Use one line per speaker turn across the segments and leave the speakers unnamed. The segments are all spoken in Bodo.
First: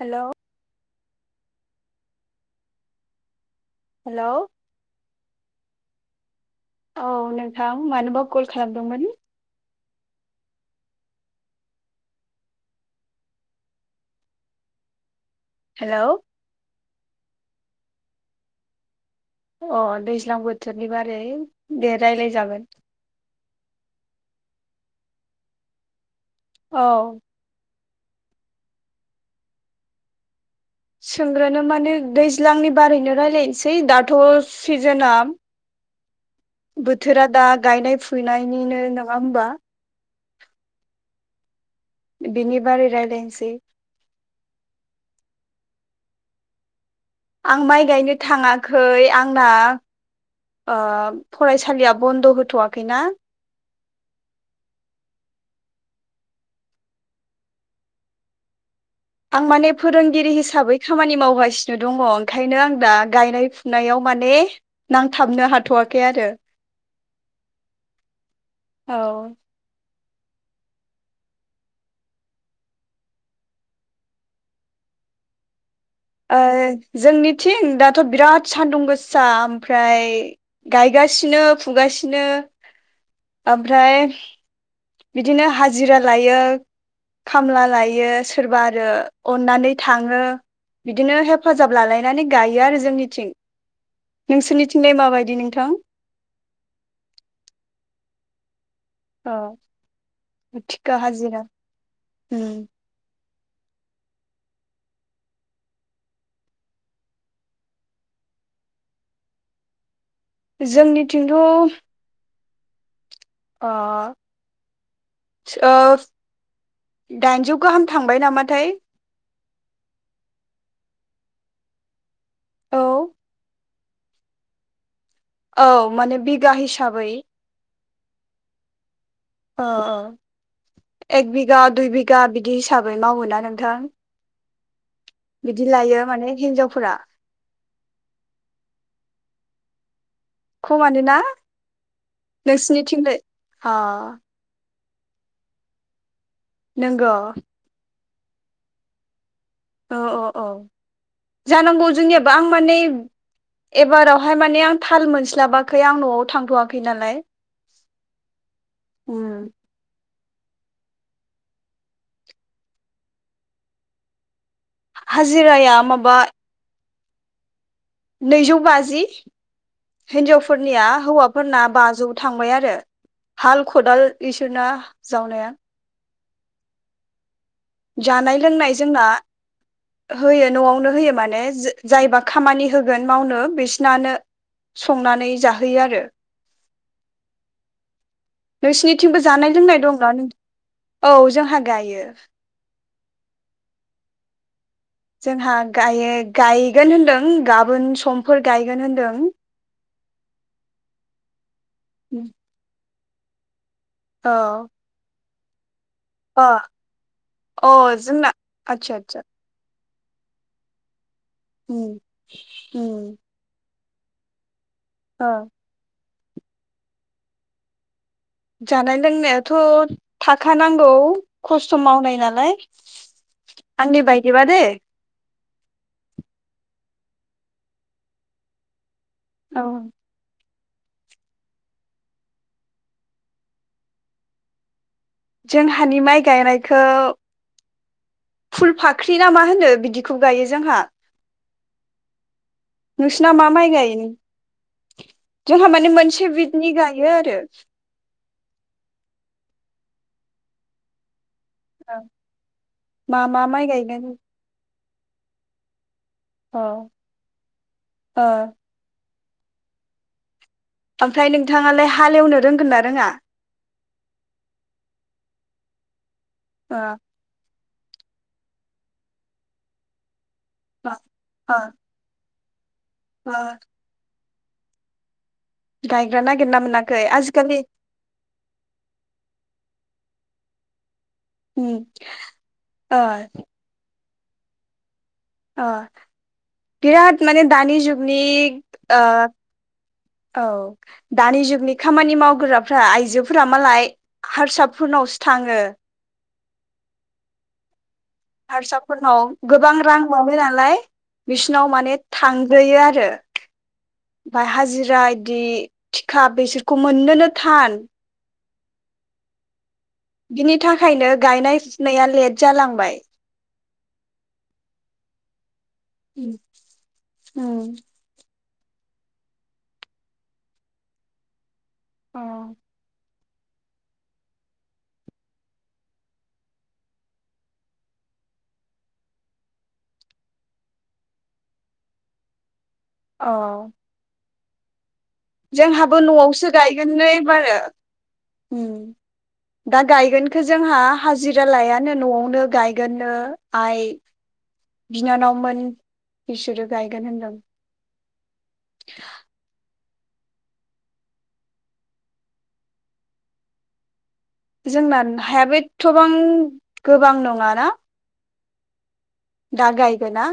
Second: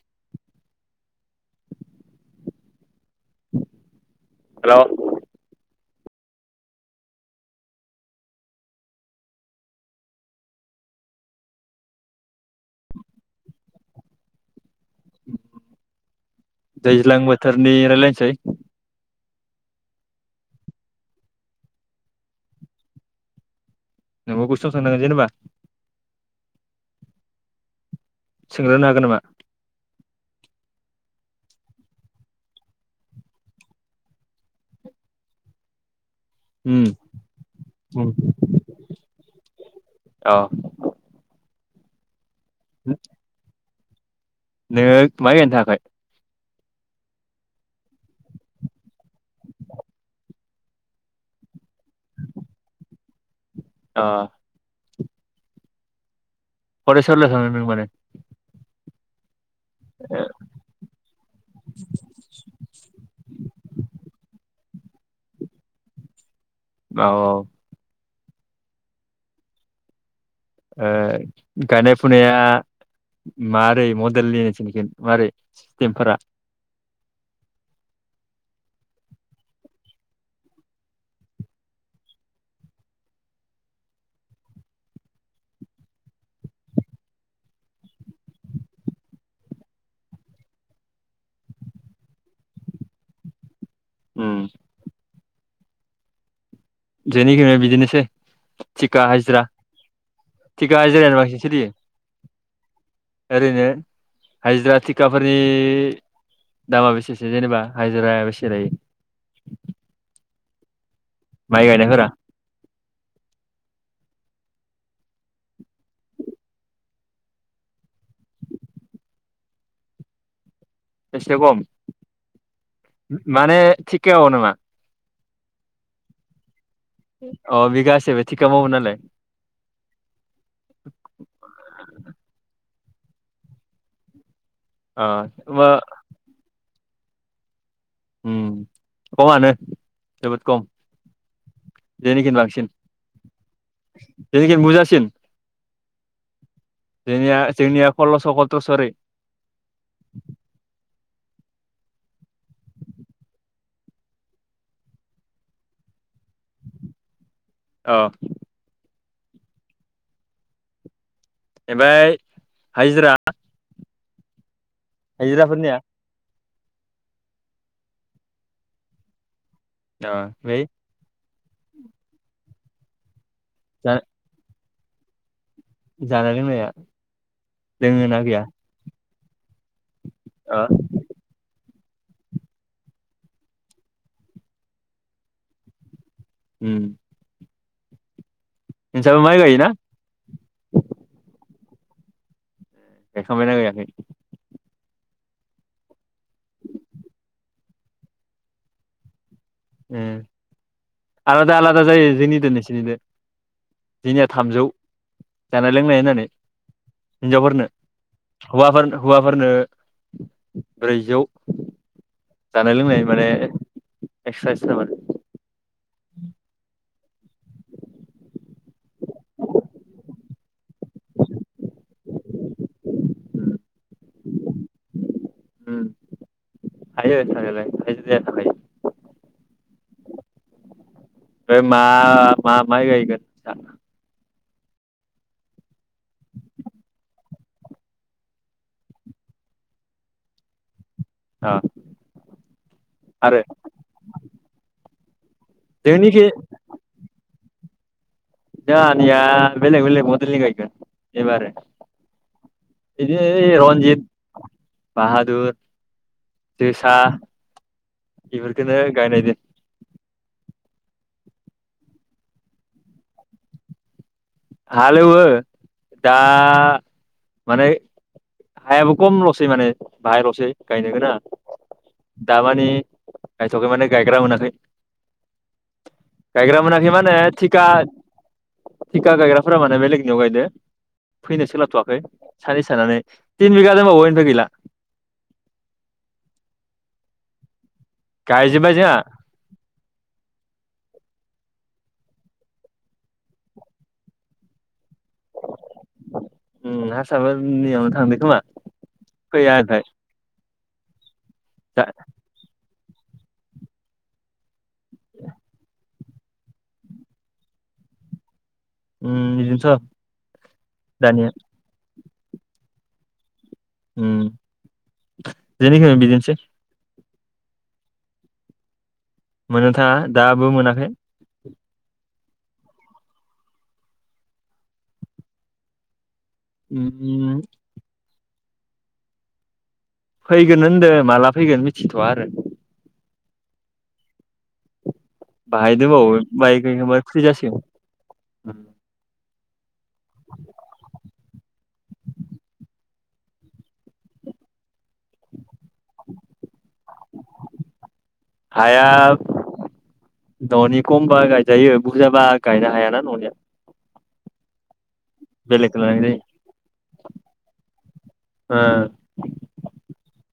हेलौ। हेलौ।
हेल'
औ नोंथां मानोबा कल खालामदोंमोन? हेल'।
दैज्लां बोथोरनि रायज्लायनोसै।
अ दैज्लां बोथोरनि बारै दे रायलाय जागोन।
नोंबो कुइसन सोंनांगोन जेनेबा।
औ।
सोंग्रोनो हागोन नामा?
सोंग्रोनो माने दैज्लांनि बारैनो रायज्लायनोसै दाथ' सिजेनआ।
[inaudible] [inaudible] उम
बोथोरा दा गायनाय फुनायनिनो नङा होमबा?
औ।
बिनि बारै रायज्लायनोसै।
[inaudible]
आं माइ गायनो थाङाखै आंना। फरायसालिया बन्द' होथ'वाखैना?
अ। [inaudible]
आं माने फोरोंगिरि हिसाबै खामानि मावगासिनो दङ। ओंखायनो आं दा गायनाय फुनायाव माने। नांथाबनो हाथ'वाखै आरो।
औ।
औ।
गायनाय फुनाया? [inaudible]
आरो? जोंनिथिं दाथ' बिराद सान्दुं गोसा ओमफ्राय गायगासिनो फुगासिनो। बिदिनो ओमफ्राय। बिदिनो हाजिरा लायो। खामला लायो सोरबा आरो अननानै थाङो। बिदिनो हेफाजाब लालायनानै गायो आरो जोंनिथिं।
उम
नोंसोरनिथिंलाय माबायदि नोंथां।
जोंनिथिंग बिदिनोसोय टिखा
औ
हाजिरा। थिखा हाजिरा बांसिन सोलियो।
उम।
ओरैयनो हाजिरा टिखाफोरनि। दामा बेसेसो जेनेबा हाजिराया बेसे लायो।
जोंनिथिंथ'।
माइ गायनायफोरा
[inaudible] दाइनजौ गाहाम थांबाय नामाथाय।
एसे खम
औ
माने टिखायाव नामा।
औ माने बिघा हिसाबै।
अ बिगासे टिखा मावो नालाय।
अ अ एक बिगा दुइ बिगा बिदि हिसाबै मावो ना नोंथां।
ओ
बिदि
होमबा
लायो माने हिनजावफोरा।
खममानो। जोबोद खम
खमानोना
जोंंनिखै बांसिन
नोंसिनिथिंलाय अ
जोंनिखै बुरजा। [inaudible]
नंगौ
जोंनिया जोंनिया कल्लस कत्रस ओरै।
औ औ औ जानांगौ जोंनियाबो आं माने। एबारावहाय माने आं थाल मोनस्लाबाखै आं न'आव थांथ'वाखै नालाय।
औ।
हम
ओफाय हाइजिरा?
हाजिराया माबा नैजौ बाजि
अ ओमफ्राय
हिनजावफोरनिया हौवा फोरना बाजौ थांबाय आरो हाल खदाल बिसोरना जावनाया!
जानानै मैया
जानाय लोंनाय जोंना होयो
अ
नआवनो होयो माने जो जायबा खामानि होगोन मावनो बिसनानो संनानै जाहोयो आरो
उम नोंसाबो
नोंसिनिथिंबो
माइ
जानाय
गायोना
लोंनाय दंना नों औ जोंहा गायो
गायखांबायना गायाखै
जोंहा गायो गायगोन होनदों गाबोन समफोर गायगोन होनदों
उम आलादा आलादा जायो जोंनिदो नोंसोरनिदो दिनिया
औ
थामजौ बाय लोंनाय होननानै
अ
हिनजावफोरनो
अ जोंना
हौआफोर
आतसा आतसा
हौवाफोरनो ब्रैजौ
उम
जानाय लोंनाय
उम
माने एक्सट्रा एक्सट्रा माने
ओ
उम
जानाय लोंनायाथ थाखा नांगौ खस्थ मावनाय नालाय
उम
आंनि बायदिबा दे [inaudible]
थायो थानायालाय हाजिराया थाखायो
औ
बे मा मा माय गायगोन नोंसा
जोंहानि माइ गायनायखौ फुल फाख्रि ना मा होनो बिदिखौ गायो जोंहा
अ
नोंसिना
आरो
मा माइ गायनि जोंहा माने
जोंनिखि
मोनसे बिदनि गायो आरो
जोंहानिया बेलेग बेलग मदेलिनि गायगोन बेबारो [inaudible] इदि
मा मा माइ
रन्जित
गायगोन
बाहादुर
औ
जोसा
ओ
बेफोरखौनो गायनायदो
ओमफ्राय नोंथाङालाय हालेवनो रोंगोन ना रोङा
हालेवो दा
ओ
माने हायाबो खमलसै माने बाहायलसै गायनो गोनाङा
ओ
दामाने
ओ
गायथखै माने गायग्रा मोनाखै गायग्रा
नागिरना
मोनाखि
मोनाखै
माने
आजिखालि
थिखा थिखा गायग्राफोरा माने बेलेग नियाव गायदो फैनो
उम
सोलाथवाखै सानैसो थानानै
ओ
थिन बिगा दंबावो बो गैला
अ बिराद माने दानि जुगनि
गायजोब्बाय जोंहा
ओ औ दानि जुगनि खामानि मावग्राफ्रा आइजोफोरा मालाय हारसा फोरनावसो थांङो
हारसाफोरनियावनो थांदो खोमा
हारसाफोरनाव
फैया
गोबां
ओमफ्राय
रां मोनो नालाय बिसिनाव
दा
माने थांग्रोयो आरो फाय हाजिरा इदि थिखा बेसोरखौ मोननोनो थान
उम इदिनोथ
बिनि थाखायनो गायनाय फुनाया लेट जालांबाय
उम जोंनिखिबो बिदिनोसै
उम
मोननो थांङा दाबो मोनाखै
अ
[unintelligible] फैगोन होनदों माला फैगोन मिथिथआ आरो
औ
बाहाय
जोंहाबो
दोबावो
न'आवसो
बाय
गायगोननो
फ्रि
एबारो
जासिगोन
दा गायगोनखो जोंहा हाजिरा लायानो न'आवनो गायगोननो आइ बिनानावमोन बिसोरो गायगोन होनदों
हाया न'नि खमबा गायजायो बुरजाबा गायनो हायाना न'निया
जोंना हायाबो
बेलेगखौ लानाय
एथबां
जायो
गोबां नङाना।
ओ
दा गायगोना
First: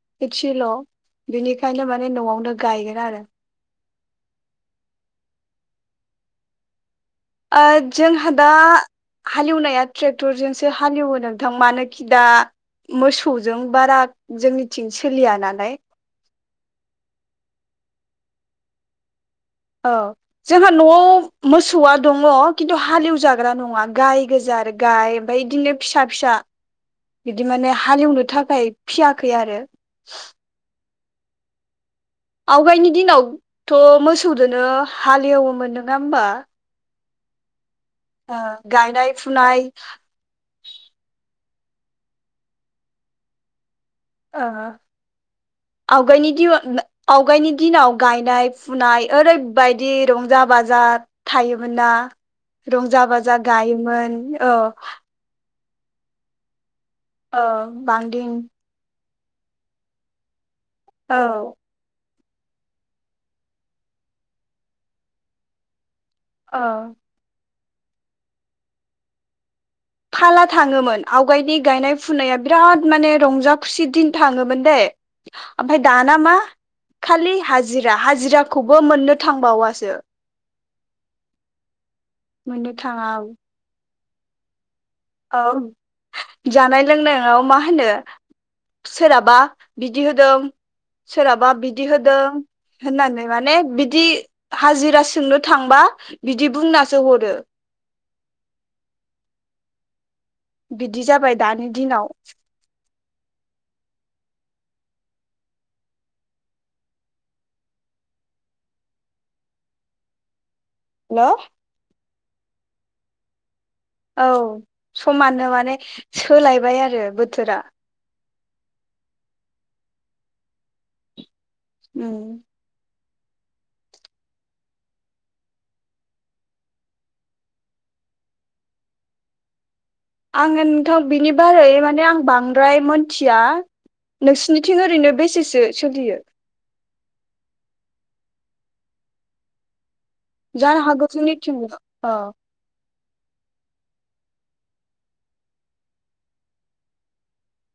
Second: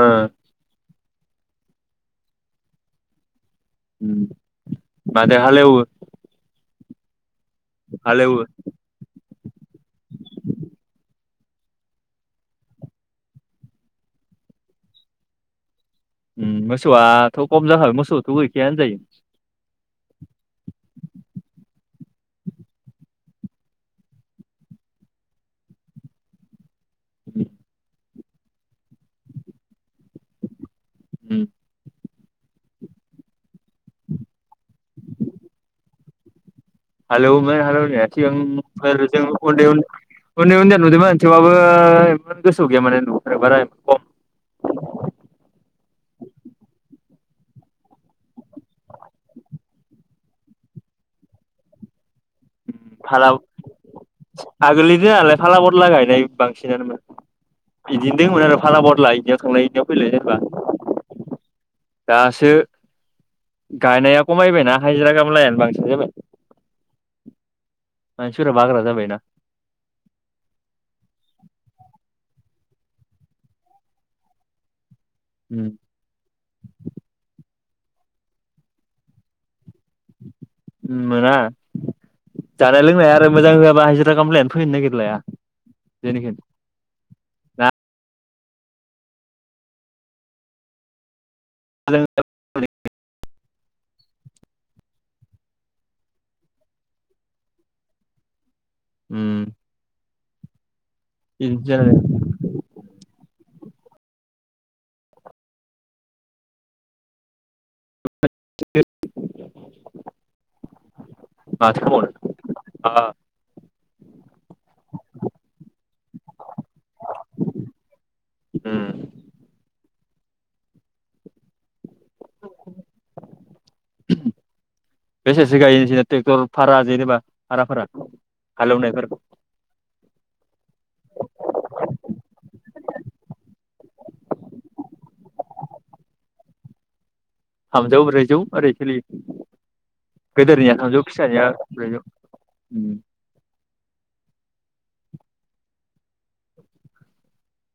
ओ
एचेल' बेनिखायनो माने न'आवनो गायगोन आरो
उम मादो हालेवो
ओ जोंहा
हालेवो
दा हालेवनाया ट्रेक्टरजोंसो हालेवहोदों। नोंथां मानोखि दा मोसौजों बारा जोंनिथिं सोलिया नालाय
उम मोसौआथ' खम जाखागोन मोसौथ' गैखाया होनजायो।
औ जोंहा न'आव मोसौआ दङ' खिन्थु हालेवजाग्रा नङा गाय गोजा आरो गाय ओमफ्राय इदिनो फिसा फिसा बिदि माने हालेवनो थाखाय फियाखै आरो
उम
आवगायनि दिनावथ' मोसौदोनो हालेवोमोन नोङा होमबा?
हालेवोमोन हालौनाया
ओ
सिगांफोर
गायनाय
जों
फुनाय
उन्दै उन उन्दै उन्दै उन्दैयावनो नुदोंमोन थेवबा बो गोसोआव गैया [unintelligible]
ओ
[inaudible]
आवगायनि दि आवगायनि दिनाव गायनाय फुनाय ओरैबायदि रंजा बाजा थायोमोन ना रंजा
फाला
बाजा गायोमोन औ
आगोलनिनो नालाय फाला बदला गायनाय बांसिनानोमोन
औ
बिदिनो
बांदिन
दंमोन आरो फाला बदला इनियाव थांलाय इनियाव फैलाय जेनबा
औ
दासो गायनाया खमायबायना हाजिरा खामलायानो बांसिन जाबाय।
ओ
मानसिफोरा बाग्रा जाबायना
फाला थाङोमोन आवगायनि गायनाय फुनाया बिराद माने रंजा खुसि दिन थाङोमोन दै
उम
ओमफ्राय दाना मा खालि हाजिरा हाजिराखौबो मोननो थांबावासो।
मोना
मोननो
जानाय
थाङा
लोंनाय आरो मोजां होआबा हाजिरा खामलायानो फैनो नागिर
औ जानाय लोंनायाव मा होनो सोरहाबा बिदि होदों सोराबा बिदि होदों
उम
होननानै माने बिदि हाजिरा सोंनो थांबा बिदि बुंनासो हरो
उम
बिदि जाबाय दानि दिनाव
[unintelligible]
हेल'
[unintelligible]
औ समानो माने सोलायबाय आरो बोथोरा
होम
उम
[inaudible] बेसेसो गायनोसै ट्रेक्टर भारा जेनेबा भाराफोरा हालेवनायफोर
आङो नोंथां बिनि बारै माने आं बांद्राय मोनथिया नोंसिनिथिं ओरैनो बेसेसो सोलियो
थामजौ ब्रैजौ ओरै सोलियो गोदोरनिया
जानो
थामजौ
हागौ
फिसानिया
जोंनिथिंबो
ब्रैजौ
अ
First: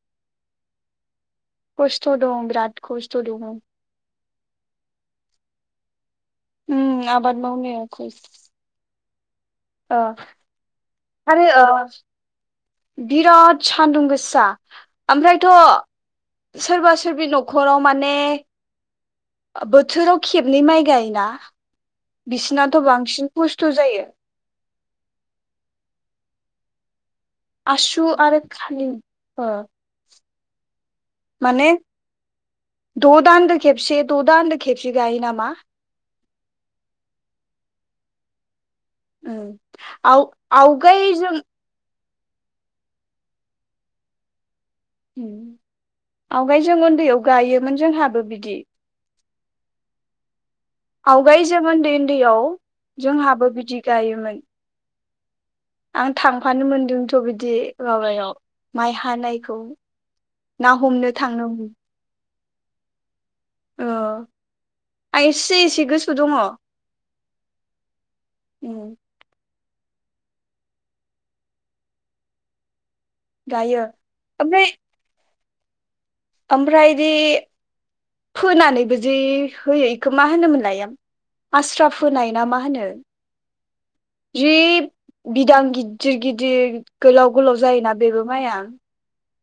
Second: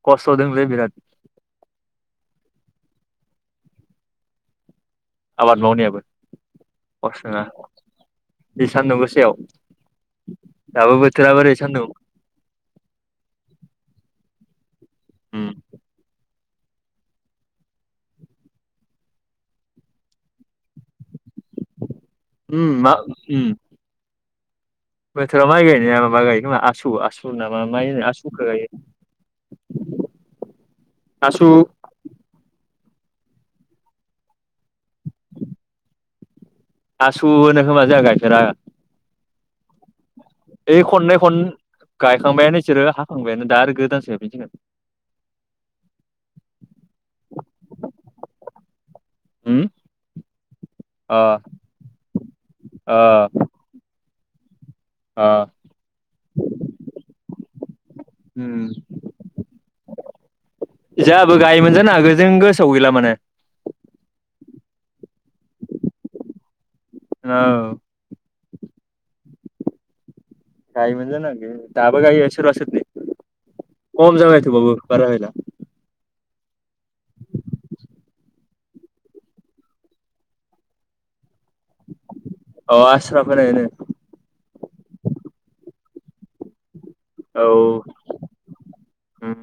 खथदोंलै बिराद
खस्थ दं बिराद खस्थ दङ
आबाद मावनायाबो
उम आबाद
खस्थना
मावनाया खस्थ'
बे सान्दुं गोसा
ओ
बोथोराबो ओरै
आरोओ
सान्दुं
बिराद सान्दुं गोसा सा ओमफ्रायथ सोरबा सोरबि नखराव माने बोथोराव खेबनै माइ गायोना
उम
बिसिनाथ बांसिन खस्थ जायो
बोथोराव माइ गायनाया माबा गायखोमा आसु आसु सुनामा माइ होन
आसु
आस
आरो
सुख
खालि ओ
गायो आसु
माने द दान्दो खेबसे द दान्दो खेबसे गायो नामा
आसासु होनो खोमा जाया गाइफेरा
उम आव आवगाय
खननै खन
जों
गायखांबायानो न बिसोरो हाखांबायानो दा आरो गोदानसो गायफिनसिगोन
उम आवगाय जों उन्दैयाव गायोमोन जोंहाबो बिदि
हुम
आवगाय जोमोनन्दै उन्दैयाव
अ
जोंहाबो बिदि गायोमोन
अ
आं थांफानो मोनदोंथ बिदि माबायाव
उम
माइ हानायखौ ना हमनो थांनो
सहैला माने
अ आं एसे एसे गोसो दङ
औ
उम
गायमोन जोंहा गोल दाबो गायो सोरबा सोरबि
गायो
खम जाबाय थेवबाबो बारायला गायला
आमफ्रायदि फोनानैबो जि होयोै बेखौ मा होनोमोनलाय आं आस्रा फोनाय ना मा
औ
होनो
आस्रा फोनाय होनो
जि बिदां गिद गिदिर गिदिर गोलाव
औ
गोलाव जायोना बेबो माइया
उम